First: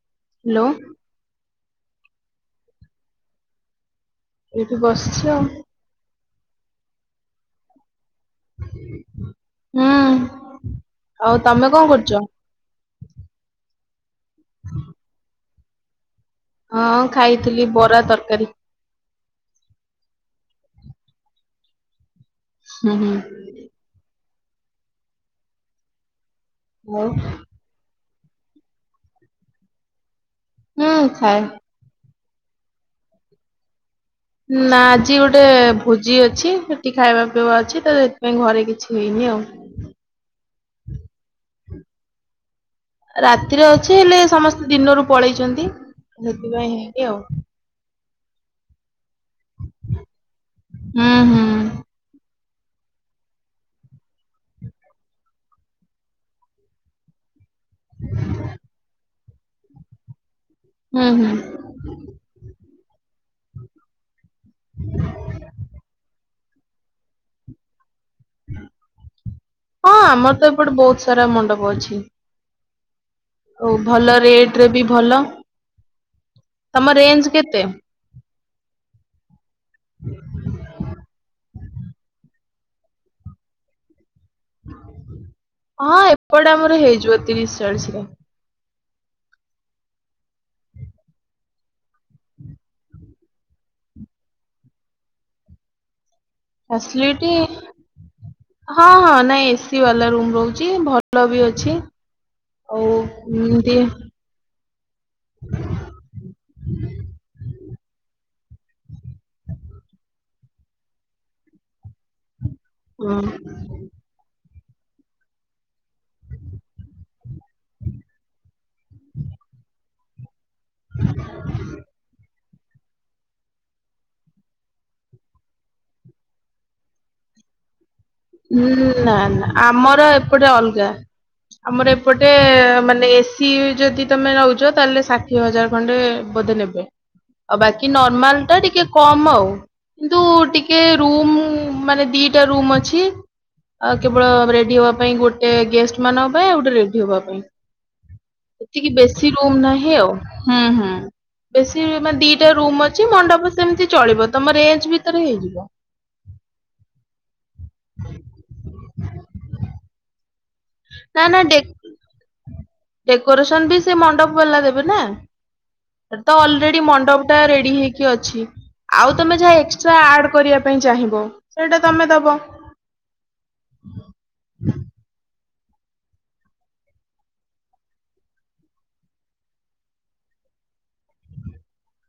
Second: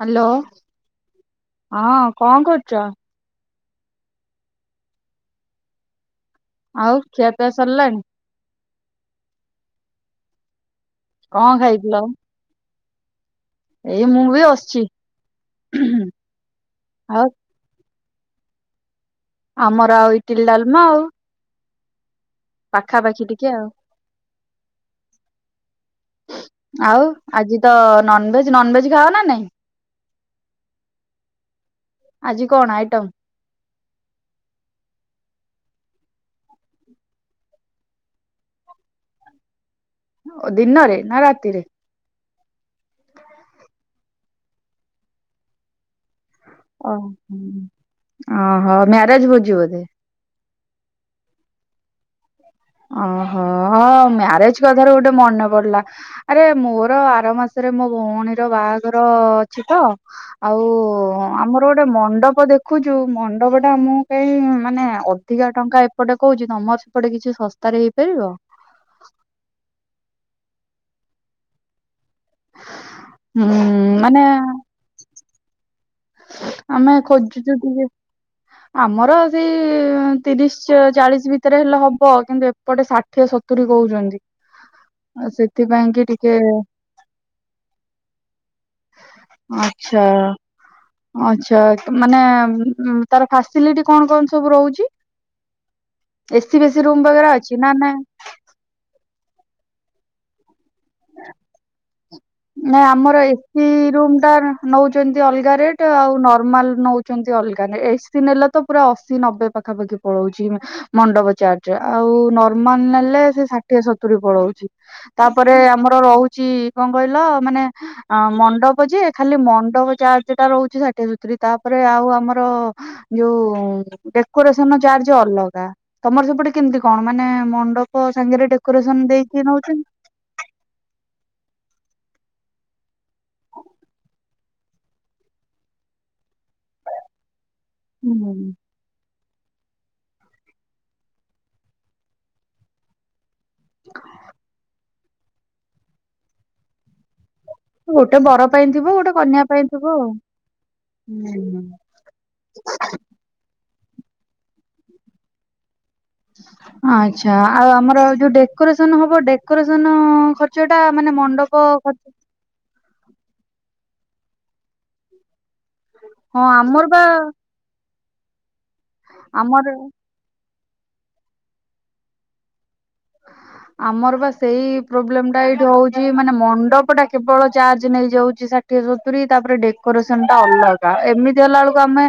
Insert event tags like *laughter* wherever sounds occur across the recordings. ହା ଲୋ ହ୍ୟାଲୋ ହଁ କଅଁ କରୁଚ? ଏଇଠି ବସିଚ଼ ଆଉ ଖିଆ ପିଆ ସରିଲାଣି? ହୁଁ ଆଉ କଅଁ ତମେ କଣ ଖାଇଥିଲ? କରୁଛ? ଏଇ ମୁଁ ବି ଆସିଚି ଉୁ ହୁଁ। ହଁ ଖାଇଥିଲି ବରା ତରକାରୀ। ଆମର ଆଉ ଇଟିଲି ଡାଲମା ଆଉ ହୁଁ ହୁଁ ପାଖାପାଖି ଟିକେ ଆଉ ଆଉ ଆଜି ତ ନନଭେଜ ନଭେଜ୍ ଖାଅ ନା ନାଇଁ? ହୁଁ ଖାଏ। ଆଜି କଣ ଆଇଟମ୍? ନା ଆଜି ଗୋଟେ ଭୋଜି ଅଛି ସେଠି ଖାଇବା ପିଇବା ଅଛି ତ ସେଥିପାଇଁ ଘରେ କିଛି ହେଇନି ଆଉ। ଓ ଦିନରେ ନା ରାତିରେ? ରାତିରେ ଅଛି ହେଲେ ସମସ୍ତେ ଦିନରୁ ପଳେଇଚନ୍ତି। ଓ ହୁଁ ମ୍ୟାରେଜ ଭୋଜି ବୋଧେ? ହୁଁ ହୁଁ ଓହୋ ମ୍ୟାରେଜ କଥାରୁ ଗୋଟେ ମନେ ପଡିଲା। ଆରେ ମୋର ଆର ମାସରେ ମୋ ଭଉଣୀର ବାହାଘର ଅଛି ତ ଆଉ ହୁଁ ହୁଁ। ଆମର ଗୋଟେ ମଣ୍ଡପ ଦେଖୁଛୁ ମଣ୍ଡପ ଟା ମୁଁ ପାଇଁ ମାନେ ଅଧିକା ଟଙ୍କା ଏପଟେ କହୁଛି ତମର ସେପଟେ କିଛି ଶସ୍ତାରେ ହେଇପାରିବ। ହଁ ଆମର ତ ଏପଟେ ବହୁତ ସାରା ମଣ୍ଡପ ଅଛି। ହୁଁ ଓ ଭଲ ମାନେ ରେଟ ରେ ବି ଭଲ। ତମ ଆମେ ରେଞ୍ଜ ଖୋଜୁଚୁ କେତେ? ଟିକେ ଆମର ସେଇ ତିରିଶ ଚା ଚାଳିଶ ଭି ତରେ ହେଲେ ହବ କିନ୍ତୁ ଏପଟେ ଷାଠିଏ ସତୁରି କହୁଛନ୍ତି। ଆଉ ସେଥିପାଇଁ କି ହଁ ଟିକେ ଏପଟେ ଆମର ହେଇଯିବ ତିରିଶ ଚାଳିଶରେ। ଆଚ୍ଛା। ଆଚ୍ଛା ମାନେ ତାର ଫାସିଲିଟି କଣ କଣ ସବୁ ରହୁଚି। ଏ ସି ଫେସି ରୁମ୍ ଫାସିଲିଟି ବଗେରା ଅଛି ନା ନାଇଁ? ହଁ ହଁ ନାଇଁ ଏ ସି ବାଲା ରୁମ ରହୁଛି ଭଲ ବି ଅଛି। ନା ଆଉ ଆମର ଏ ସି ଏମତି ରୁମ ଟା ନା। ନେଉଛନ୍ତି ଅଲଗା ରେଟ୍ ଆଉ ନର୍ମାଲ ନେଉଛନ୍ତି ଅଲଗା ରେ ଏ ସିି ନେଲେ ତ ପୁରା ଅଶୀ ନବେ ପାଖାପାଖି। ପଳଉଛି ମଣ୍ଡପ ଚାର୍ଜ ଆଉ ନ ମନ ହଁ ନେଲେ ସେ ଷାଠିଏ ସତୁରି ପଳଉଚି ତାପରେ ଆମର ରହୁଛି କଁ କହିଲ ମାନେ ଅ ମଣ୍ଡପ ଯେ ଖାଲି ମଣ୍ଡପ ଚା ସେଟା ରହୁଛି ଷାଠିଏ ସତୁରି ତାପରେ ଆଉ ଆମ ର ଯୋଉ ଡେକୋରେସନ ଚାର୍ଜ ଅଲଗା। ତମର ସେପଟେ କେମିତି କଣ ମାନେ ମଣ୍ଡପ ସାଙ୍ଗରେ ଉଁ ଡେକୋରେସନ ନା ଦେଇକି ନା ନଉଛନ୍ତି? ଆମର ଏପଟେ ଅଲଗା। ଆମର ଏପଟେ ମାନେ ଏ ସିି ଯଦି ତମେ ନଉଚ ତାହେଲେ ଷାଠିଏ ହଜାର ଖଣ୍ଡେ ବୋଧେ ନେବ୍ ଆଉ ବାକି ହୁଁ। ନର୍ମାଲ ଟା ଟିକେ କମ୍ ଆଉ କିନ୍ତୁ ଟିକେ ରୁମ୍ ମାନେ ଦିଟା ରୁମ୍ ଅଛି। ଆଉ କେବଳ ରେଡି ହବା ପାଇଁ ଗୋଟେ ଗେଷ୍ଟ ମାନଙ୍କ ପାଇଁ ଆଉ ଗୋଟେ ରେଡି ହବା ପାଇଁ। ଗୋଟେ ବର ପାଇଁ ଥିବ ଏତିକି ଗୋଟେ ବେଶୀ କନ୍ୟା ରୁମ ପାଇଁ ଥିବ ନାହିଁ ଆଉ ହୁଁ ହୁଁ ବେଶୀ ମାନେ ଦି ଗୋଟେ ରୁମ୍ ଅଛି ମଣ୍ଡପ ସେମିତି ଚଳିବ ତମ ରେଞ୍ଜ ଭିତରେ ହେଇଯିବ। ଆଚ୍ଛା ଆଉ ଆମର ଯୋଉ ଡେକୋରେସନ ହବ ଡେକୋରେସନ ଖ ଚଟା ମାନେ ନା ନା ଡେ ମଣ୍ଡପ ଖ ଡେକୋରେସନ ବି ସେ ମଣ୍ଡପ ବାଲା ଦେବେ ନା ତ ହଁ ଅଲରେଡି ଆମର ବା ମଣ୍ଡପ ଟା ରେଡି ହେଇ କି ଅଛି ଆଉ ତମେ ଯାହା ଆମର ଏକ୍ସଟ୍ରା ଆଡ କରିବା ପାଇଁ ଚାହିଁବ ସେଇଟା ତମେ ଦବ। ଆମର ବା ସେଇ ପ୍ରୋବ୍ଲେମ ଟା ଏଇଠି ହଉଛି ମାନେ ମଣ୍ଡପ ଟା କେବଳ ଚାର୍ଜ ନେଇଯାଉଛି ସା ଠିଏ ସତୁରୀ ତାପରେ ଡେକୋରେସନ ଟା ଅଲଗା ଏମିତି ହେଲା ବେଳକୁ ଆମେ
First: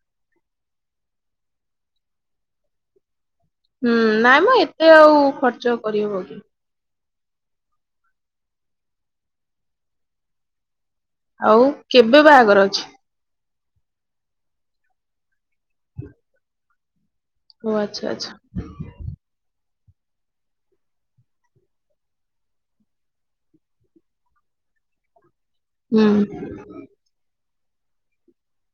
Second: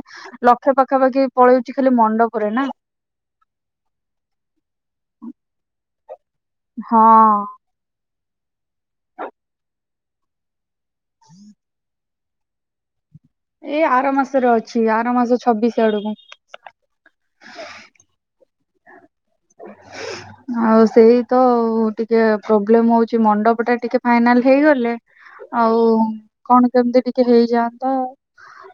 ଲକ୍ଷେ ପାଖାପାଖି ପଳଉଛି ଖାଲି ମଣ୍ଡପରେ ନା। ହୁଁ ନାଇଁ ମ ଏତେ ଆଉ ଖର୍ଚ୍ଚ କରିହବ କି। ହଁ ଆଉ କେବେ ବାହାଘର ଅଛି। ଏଇ ଆର ମାସରେ ଅଛି ଆର ମାସ ଛବିଶ ଆଡକୁ। ଓ ଆଚ୍ଛା ଆଚ୍ଛା। ଆଉ ସେଇ ତ ଟିକେ ପ୍ରୋବ୍ଲେମ ହୋଉଚି। ମଣ୍ଡପ ଟା ଟିକେ ଫାଇନାଲ ହେଇଗଲେ। ଆଉ ହୁଁ। କଣ କେମିତି ଟିକେ ହେଇଯାଆନ୍ତା।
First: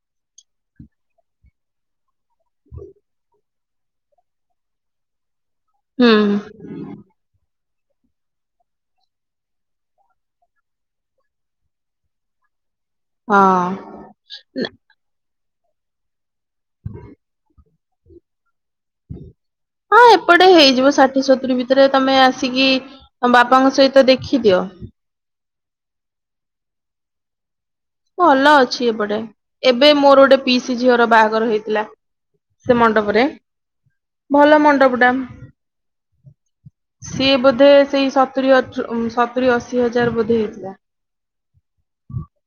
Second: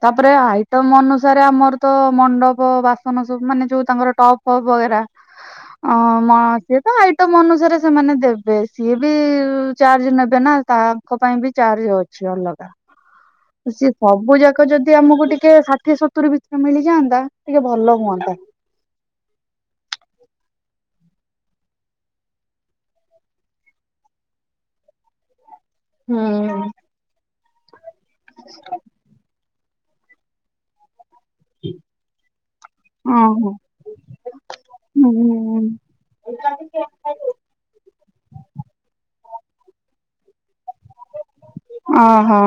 ତାପରେ ଆଇଟମ୍ ଅନୁସାରେ ଆମର ତ ମଣ୍ଡପ ବାସନ ସବୁ ମାନେ ଯୋଉ ତାଙ୍କର ଟପ୍ପ ଫପ୍ ବଗେରା ଅ ହୁଁ ମ ସିଏ ତ ଆଇ ଟମ୍ ଅନୁସାରେ ସେମାନେ ଦେବେ। ସିଏ ବି ଚାର୍ଜ ନେବେ ନା ତାଙ୍କ ପାଇଁ ବି ଚାର୍ଜ ଅ ଛି ଅଲଗା। ସିଏ ହଁ। ସବୁ ଯାକ ଯଦି ଆମକୁ ଟିକେ ଷାଠିଏ ସତୁୁରୀ ଭିତରେ ମିଳିଯାଆନ୍ତା ଟିକେ ଭଲ ହୁଅନ୍ତା। ହଁ ଏପଟେ ହେଇଯିବ ଷାଠିଏ ସତୁୁରୀ ଭିତରେ ତମେ ଆସିକି ତମ ବାପାଙ୍କ ସହିତ ଦେଖିଦିଅ। ହୁଁ। ଭଲ ଅଛି ଏପଟେ ଏବେ ମୋର ଗୋଟେ ପିଇସି ଝିଅର ବାହାଘର ହେଇଥିଲା। ସେ ମଣ୍ଡପରେ ଓହୋ ଭଲ ମଣ୍ଡପଟାମ୍। ହୁଁ। ସିଏ ବୋଧେ ସେଇ ସତୁରୀ *unintelligible* ସତୁରୀ ଅଶି ହଜାର ବୋଧେ ହେଇଥିଲା। ଓହୋ।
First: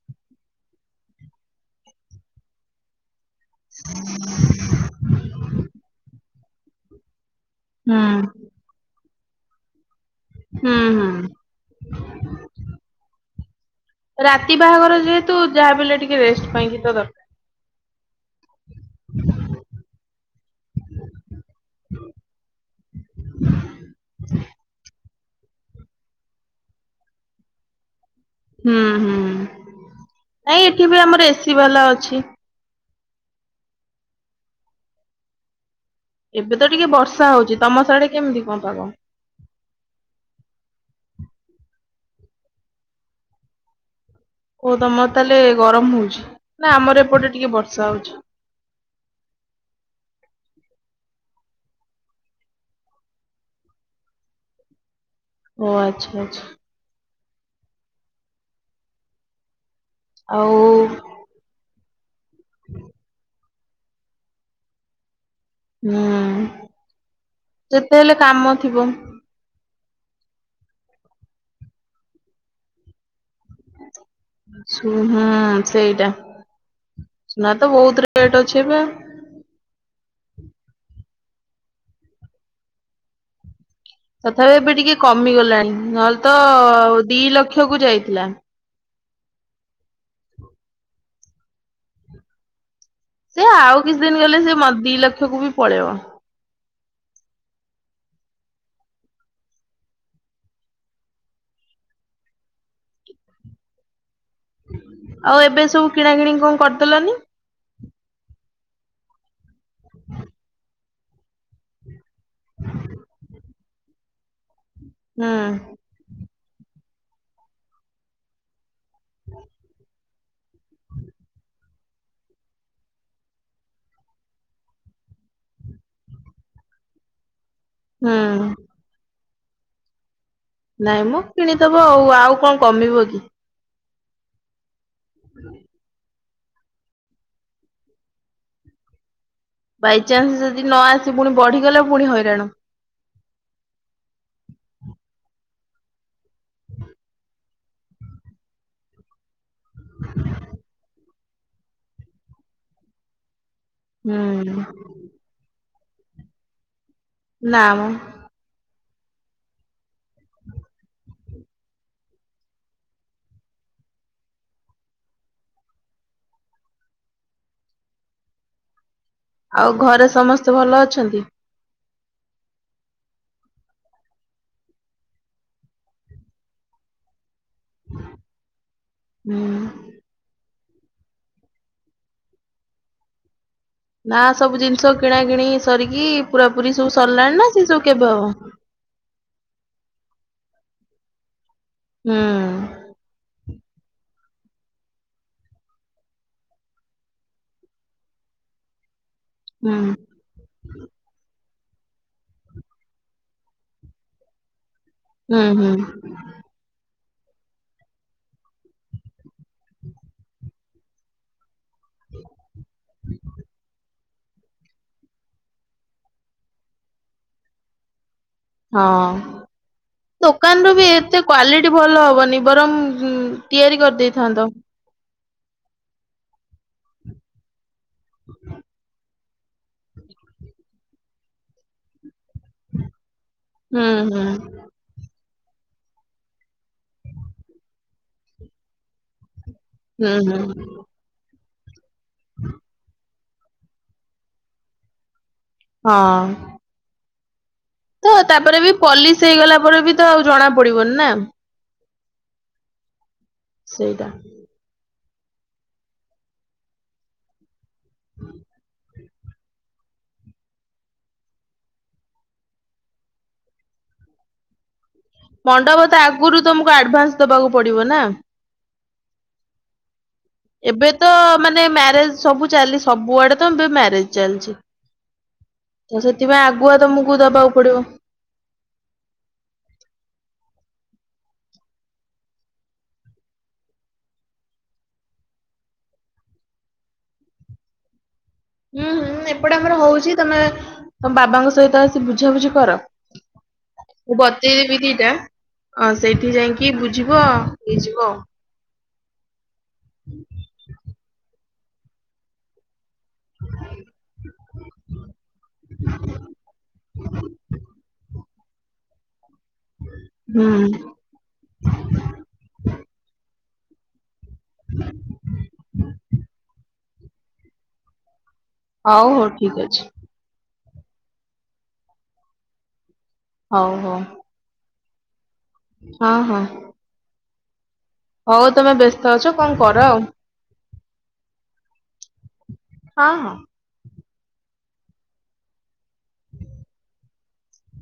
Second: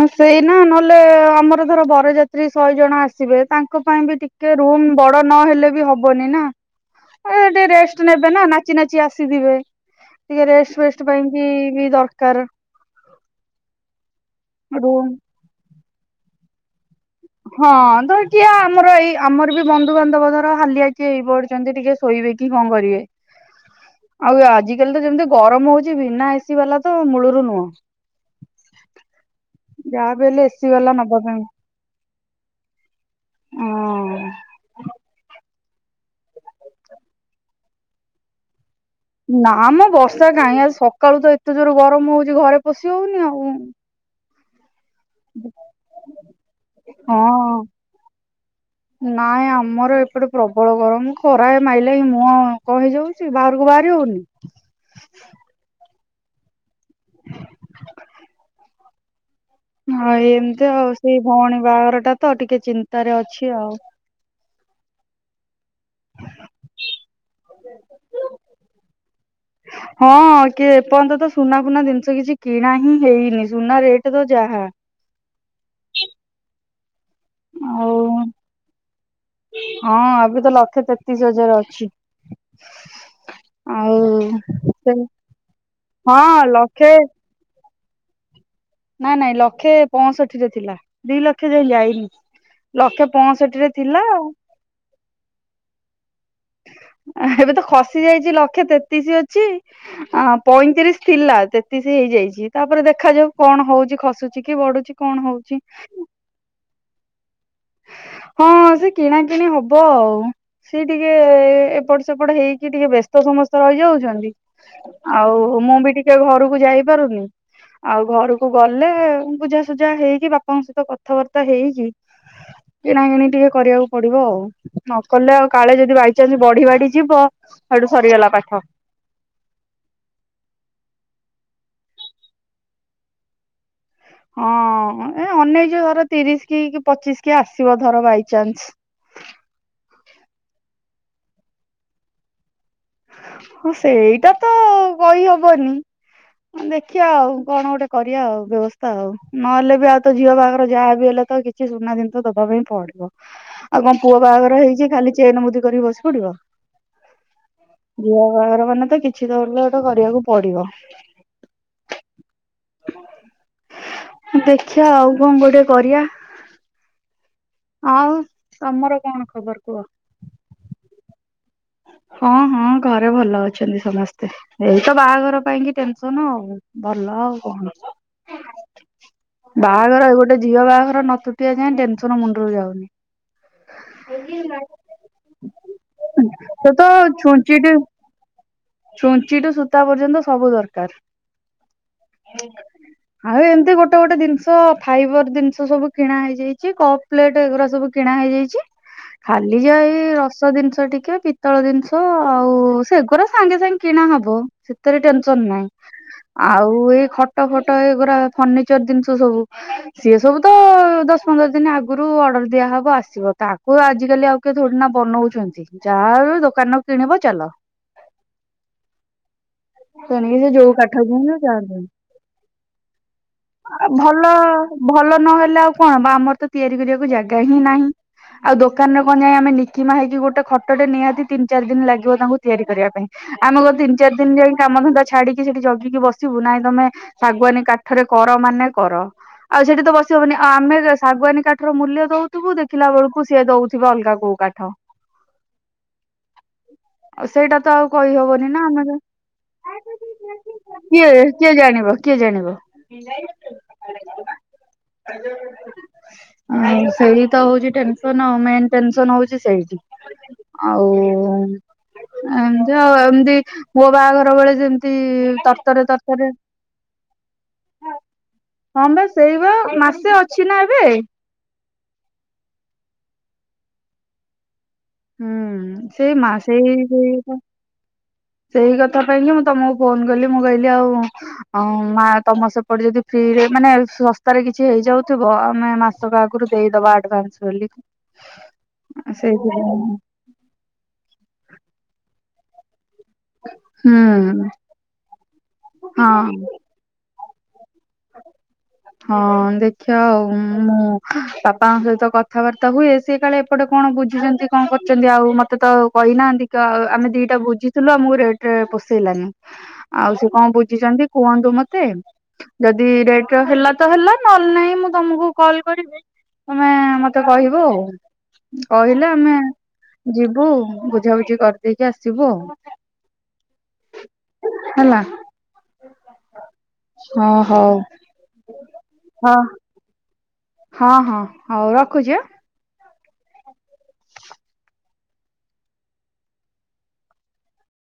ହ ସେଇ ନା ନହେଲେ ଆମର ଧର ବରଯାତ୍ରୀ ଶହେ ଜଣ ଆ ସିବେ ତାଙ୍କ ପାଇଁ ବି ଟିକେ ରୁମ ବଡ ନ ହେେଲେ ବି ହବନି ନା। ଆ ଟିକେ ହୁଁ ରେଷ୍ଟ ନେବେ ନା ନାଚି ନାଚି ଆସିଥିବେ ଟିକେ ରେଷ୍ଟ ହୁଁ ଫେଷ୍ଟ ହୁଁ ସେଥିପାଇଁ କି ବି ଦରକାର। ରାତି ବାହାଘର ରୁମ ଯେହେତୁ ଯାହା ବି ହେଲେ ଟିକେ ରେଷ୍ଟ ପାଇଁ କିି ତ ଦର ହଁ ତ ଟିକିେ ଆମର ଏଇ ଆମର ବି ବନ୍ଧୁ ବାନ୍ଧବ ଧର ହାଲିଆ କିଏ ହେଇ ପଢୁଚନ୍ତି ଟିକେ ଶୋଇବେ କି କଣ କରିବେ। ହୁଁ ଆଉ ଆଜିକାଲି ତ ଯେମିତି ଗରମ ହୋଉଚି ବିନା ଏସି ବାଲା ତ ମୂଳରୁ ନୁହୁଁ। ହୁଁ ହୁଁ ବି ହେଲେ ନାଇଁ ଏସିି ଏଠି ବାଲା ବି ନବା ଆମର ପାଇଁ ଏସି ବାଲା ଅଛି। ଉଁ ଏବେ ତ ଟିକେ ବର୍ଷା ହୋଉଚି। ତମ ସିଆଡେ କେମିତି କଣ ପାଗ? ନାଁ ମ ବର୍ଷା କାଇଁ ଆଜି ସକାଳୁ ତ ଏତେ ଜୋର ଗରମ ହୋଉଚି ଘରେ ପଶି ହୋଉନି ଆଉ। ହୋଉ ତମର ତାହେଲେ ଗରମ ହୋଉଚି ନା ଆମର ଏପଟେ ହଁ ଟିକେ ବର୍ଷା ହୋଉଚି। ନାଇଁ ଆମର ଏପଟେ ପ୍ରବଳ ଗରମ ଖରା ଏ ମାଇଲେ ଏଇ ମୁଁହଁ। କଣ ହେଇଯାଉଚି ବାହାରକୁ ବାହାରି ହୋଉନି। ଓ ଆଚ୍ଛା ଆଚ୍ଛା। *unintelligible* ହଁ ଏମିତି ଆଉ ସେଇ ଭଉଣୀ ବାହାଘରଟା ତ ଟିକେ ଚିନ୍ତାରେ ଅଛି ଆଉ। ହୁଁ ଯେତେ ହେଲେ କାମ ଥିବ। ହଁ କିଏ ଏପର୍ଯ୍ୟନ୍ତ ତ ସୁନା ଫୁନା ଜିନିଷ କିଛି କିଣା ହିଁ ହେଇନି ସୁନା ରେଟ୍ ତ ଯାହା। ହୁଁ ହୁଁ ସେଇଟା ସୁନା ତ ଆଉ ବୋହୁତ ରେଟ୍ ଅଛି ଏବେ। ହଁ ଏବେ ତ ଲକ୍ଷେ ତେତିଶ ହଜାର ଅଛି। ଆଉ ତଥାପି ଏବେ ସେ ଟିକେ କମିଗଲାଣି ନହେଲେ ତ ହଁ ଲକ୍ଷେ ଦି ଲକ୍ଷ କୁ ଯାଇଥିଲା। ନାଇଁ ନାଇଁ ଲକ୍ଷେ ପଅଁଷଠିରେ ଥିଲା ଦି ଲକ୍ଷ ଯାଏ ଯାଇନି। ଲକ୍ଷେ ସେ ପଞ୍ଚଷଠି ରେ ଆଉ କିଛି ଥିଲା ଦିନ ଗଲେ ସେ ମ ଦି ଲକ୍ଷକୁ ବି ପଳେଇବ। *unintelligible* ଏବେ ତ ଖସି ଯାଇଚି ଲକ୍ଷେ ତେତିଶ ଅଛି। ଆଁ ପଇଁତିରିଶ ଥିଲା ତେତିଶ ହେଇଯାଇଚି ତାପରେ ଦେଖାଯାଉ କଣ ହୋଉଚି ଖସୁ ଚିକି ବଢୁଛି କଣ ଆଉ ହଉଛି ଏବେ ସବୁ କିଣା କିଣି କଣ କରିଦେଲନି? ହଁ ସେ କିଣା କିିଣି ହବ ଆଉ। ସେ ଟିକେ ଏପଟ ସେପଟ ହେଇକି ଟିକେ ବ୍ୟସ୍ତ ସମସ୍ତେ ରହିଯାଉଚନ୍ତି। ହୁଁ ଆଉ ମୁଁ ବି ଟିକେ ଘରକୁ ଯାଇପାରୁନି। ଆଉ ଘରକୁ ଗଲେ ବୁଝାସୁଝା ହେଇକି ବାପାଙ୍କ ସହିତ କଥାବାର୍ତ୍ତା ହେଇକି। କିଣାକିଣି ଟିକେ କରିବାକୁ ପଡିବ ଆଉ ନକଲେ ଆଉ କାଳେ ଯଦି ବାଇଚାନ୍ସ ବଢି ବାଢି ଯିବ ହେଠୁ ସରିଗଲା ହୁଁ। ପାଠ। ନାଇଁମ କିଣିଦବ ଆଉ ଆଉ କଣ କମିବ କି? ହଁ ଏ ଅନେଇଚି ଧର ତିରିଶ କି ପଚିଶ କି ଆସିବ ଧର ବାଇଚନ୍ସ। ବାଇଚନ୍ସ ଯଦି ନ ଆସି ପୁଣି ବଢିଗଲା ପୁଣି ହଇରାଣ। ହଁ ସେଇଟା ତ କହିହବନି। ଦେଖିବା ଆଉ କଣ ଗୋଟେ କରିବା ଆଉ ବ୍ୟବସ୍ଥା ଆଉ ନହେଲେ ବି ଆଉ ତ ଝିଅ ବାହାଘର ଯାହା ବି ହେଲେ ତ କି କିଛି ସୁନା ଜିନିଷ ଦବା ପାଇଁ ପଡିବ। ଆଉ କଣ ପୁଅ ବାହାଘର ହୁଁ ହେଇଛି ଖାଲି ଚେନ ମୁଦି କରିକି ବସି ପଡିବ। ନା ମ। ଝିଅ ବାହାଘର ମାନେ ତ କିଛି ଗୋଟେ କରିବାକୁ ପଡିବ। ଦେଖିବା ଆଉ କଣ ଗୋଟେ କରିଆ ଆଉ ତମର କଣ? ଖବର ଆଉ କୁହ ଘରେ ସମସ୍ତେ ଭଲ ଅଛନ୍ତି? ହଁ ହଁ ଘରେ ଭଲ ଅଛନ୍ତି ସମସ୍ତେ ଏଇ ତ ବାହାଘର ପାଇଁ କି ଟେନସନ ଆଉ। ଭଲ ଆଉ କଣ ହୁଁ ବାହାଘର ଏ ଗୋ ଗୋଟେ ଝିଅ ବାହାଘର ନ ତୁଟିବା ଯଏଁ ଟେନସନ ମୁଣ୍ଡରୁ ଯାଉନି। ନା ସବୁ ଜିନିଷ କିଣା କିିଣି ସରିକି ପୁରା ସେ ପୁରି ତ ସବୁ ସରିଲାଣି ନା ସେ ସବୁ କେବେ ହବ? ଛୁଞ୍ଚି ଟୁ ସୂତା ପର୍ଯ୍ୟନ୍ତ ସବୁ ଦରକାର। ହୁଁ। ଆଉ ଏମିତି ଗୋଟେ ଗୋଟେ ଜିନିଷ ଫାଇବର ଜିନିଷ ସବୁ କିଣା ହେଇଯାଇଛି କପ ପ୍ଲେଟ ଏଗୁରା ସବୁ କିଣା ହେଇଯାଇଛି। ଖାଲି ହୁଁ ଯାଏ ରସ ଜିନିଷ ଟିକେ ପିତ୍ତଳ ଜିନିଷ ଆଉ ସେଗୁରା ସାଙ୍ଗେ ସାଙ୍ଗେ କିଣା ହବ ସେଥିରେ ଟେନସନ ହୁଁ ନାହିଁ। ହୁଁ ଆଉ ଏଇ ଖଟ ଫଟ ଏଗୁରା ଫର୍ଣିିଚର ଜିନିଷ ସବୁ ସିଏ ସବୁ ତ ଦ ପନ୍ଦର ଦିନ ଆଗରୁ ଅର୍ଡର ଦିଆହବ ଆସିବ ତାକୁ ଆ ଆଜିକାଲି ଆଉ କି ଥୋଡିନା ବନଉଛନ୍ତି ଯାହା ହଉ ଦୋକାନ ରୁ କିଣିବ ଚାଲ। ହଁ। କିଣିକି ସେ ଯୋଉ ଦୋକାନରୁ ବି କାଠ ଏତେ କିଣିବ ଯାହା କ୍ଵାଲିଟି କିଣିବ ଭଲ ହବନି ବରଂ ତିଆରି ଭଲ କରିଦେଇଥାନ୍ତ। ଭଲ ନହେଲେ ଆଉ କଣ ବା ଆମର ତ ତିଆରି କରିବାକୁ ଜାଗା ହିଁ ନାହିଁ ଆଉ ଦୋକାନର ବନେଇ ଆମେ ନିକି ମା ହେଇକି ଗୋଟେ ଖଟେ ନିହାନ୍ତି ତିନି ଚାରି ଦିନ ଲାଗିବ ତାଙ୍କୁ ତିଆରି କରିବା ପାଇଁ। ଆମେଙ୍କ ହୁଁ ତିନି ଚାରି ହୁଁ ଦିନ ଯାଇକି କାମ ଧାନ୍ଧା ଛାଡିକି ସେଠି ଜଗିକି ବସିବୁ ନାଇଁ ତମେ ଶାଗୁଆାନୀ କାଠରେ କର ମାନେ କର ଆଉ ସେଠି ତ ହୁଁ ବସି ହବନି ହୁଁ ଆଉ ଆମେ ଶାଗୁଆନୀ କାଠର ମୂଲ୍ୟ ଦଉଥିବୁ ଦେଖିଲା ବେଳକୁ ସିଏ ଦଉ ଥିବ ଅଲଗା କୋଉ କାଠ। ହଁ। ଆଉ ସେଇଟା ତ ଆଉ ତ କହିହବନି ତାପରେ ନା ବି ଆମେ ପୋଲିସ ହେଇଗଲା ପରେ ବି ତ ଆଉ ଜଣା ପଡିବନି କିଏ ନା। କିଏ ଜାଣିବ କିଏ ଜାଣିବ ସେଇଟା। *unintelligible* ଅଁ ସେଇ ତ ହଉଛି ଟେନ୍ସନ ମେନ୍‌ ଟେନ ସନ ହଉଛି ସେଇଠି ଆଉ ଏମିତି ଆଉ ଏମିତି ମୋ ବାହାଘର ଘରବେଳେ ଯେମିତି ତରତରରେ ମଣ୍ଡପ ତ ତରତରରେ ଆଗରୁ ତମକୁ ଆଡଭାନ୍ସ ଦବାକୁ ପଡିବ ନା। ହଁ ବା ସେଇ ବା ମାସେ ଅ ଏବେ ତ ମାନେ ମ୍ୟାରେଜ ସବୁ ଚାଲି ସବୁଆଡେ ତ ଏବେ ମ୍ୟାରେଜ ଚାଲିଛି। ହୁଁ ତ ସେଇ ମା ସେଥିପାଇଁ ସେଇ ଆଗୁଆ ସେଇ ତମକୁ ପା। ଦବାକୁ ପଡିବ। ସେଇ କଥା ପାଇଁ କି ମୁଁ ତମକୁ ଫୋନ କଲି ମୁଁ କହିଲି ଆଉ ଅଁ ମା ତମ ସେପଟେ ଯଦି ଫ୍ରିରେ ମାନେ ଶସ୍ତାରେ କିଛି ହେଇଯାଉଥିବ ଆମେ ମା ସକ ଆଗରୁ ଦେଇଦବା ଆଡଭାନ୍ସ ବୋଲିକି। *inaudible* ହୁଁ ହୁଁ ଏପଟେ ଆମର ହଉଛି ତମେ ତମ ବାବାଙ୍କ ସହିତ ଆସି ବୁଝାବୁଝି କର। ହୁଁ ବତେଇଦେବି ଦିଟା ଅଁ ହଁ ସେଇଠି ଯାଇକି କି ବୁଝିବ ହେଇଯିବ। ହଁ ଦେଖିଆ ଆଉ ମୁଁ ବାପ ବାପାଙ୍କ ସହିତ କଥାବାର୍ତ୍ତା ହୁଏ ସେଏ କାଳେ ଏପଟେ କଣ ବୁଝୁଛନ୍ତି କଣ କରୁଛନ୍ତି ଆଉ ମତେ ତ ଆଉ କହିନାହାଁନ୍ତି କି ତ ଆଉ ଆମେ ଦିଟା ବୁଝିଥିଲୁ ଆମକୁ ରେଟେ ପୋସେଇଲାନି। ଆଉ ସେ ହୁଁ କଣ ବୁଝିଛନ୍ତି କୁହନ୍ତୁ ମତେ ଯଦି ରେଟ ହେଲା ତ ହେଲା ନହେଲେ ନାହିଁ ମୁଁ ତମକୁ କଲ୍ କରିବି ତମେ ମ ତେ କହିବ ଆଉ ହଉ କହିଲେ ହଉ ଆମେ ଠିକ ଅଛି ଯିବୁ ବୁଝାବୁଝି କରିଦେଇକି ଆସିବୁ ଆଉ ହଉ ହଉ ହେଲା। ହଁ ହଁ। ହଁ ହଉ। ହଉ ତମେ ବ୍ୟସ୍ତ ଅଛ ହଁ କଣ କର ଆଉ ହଁ ହଁ ହଉ ରଖୁଛି ଆ? ହଁ ହଁ।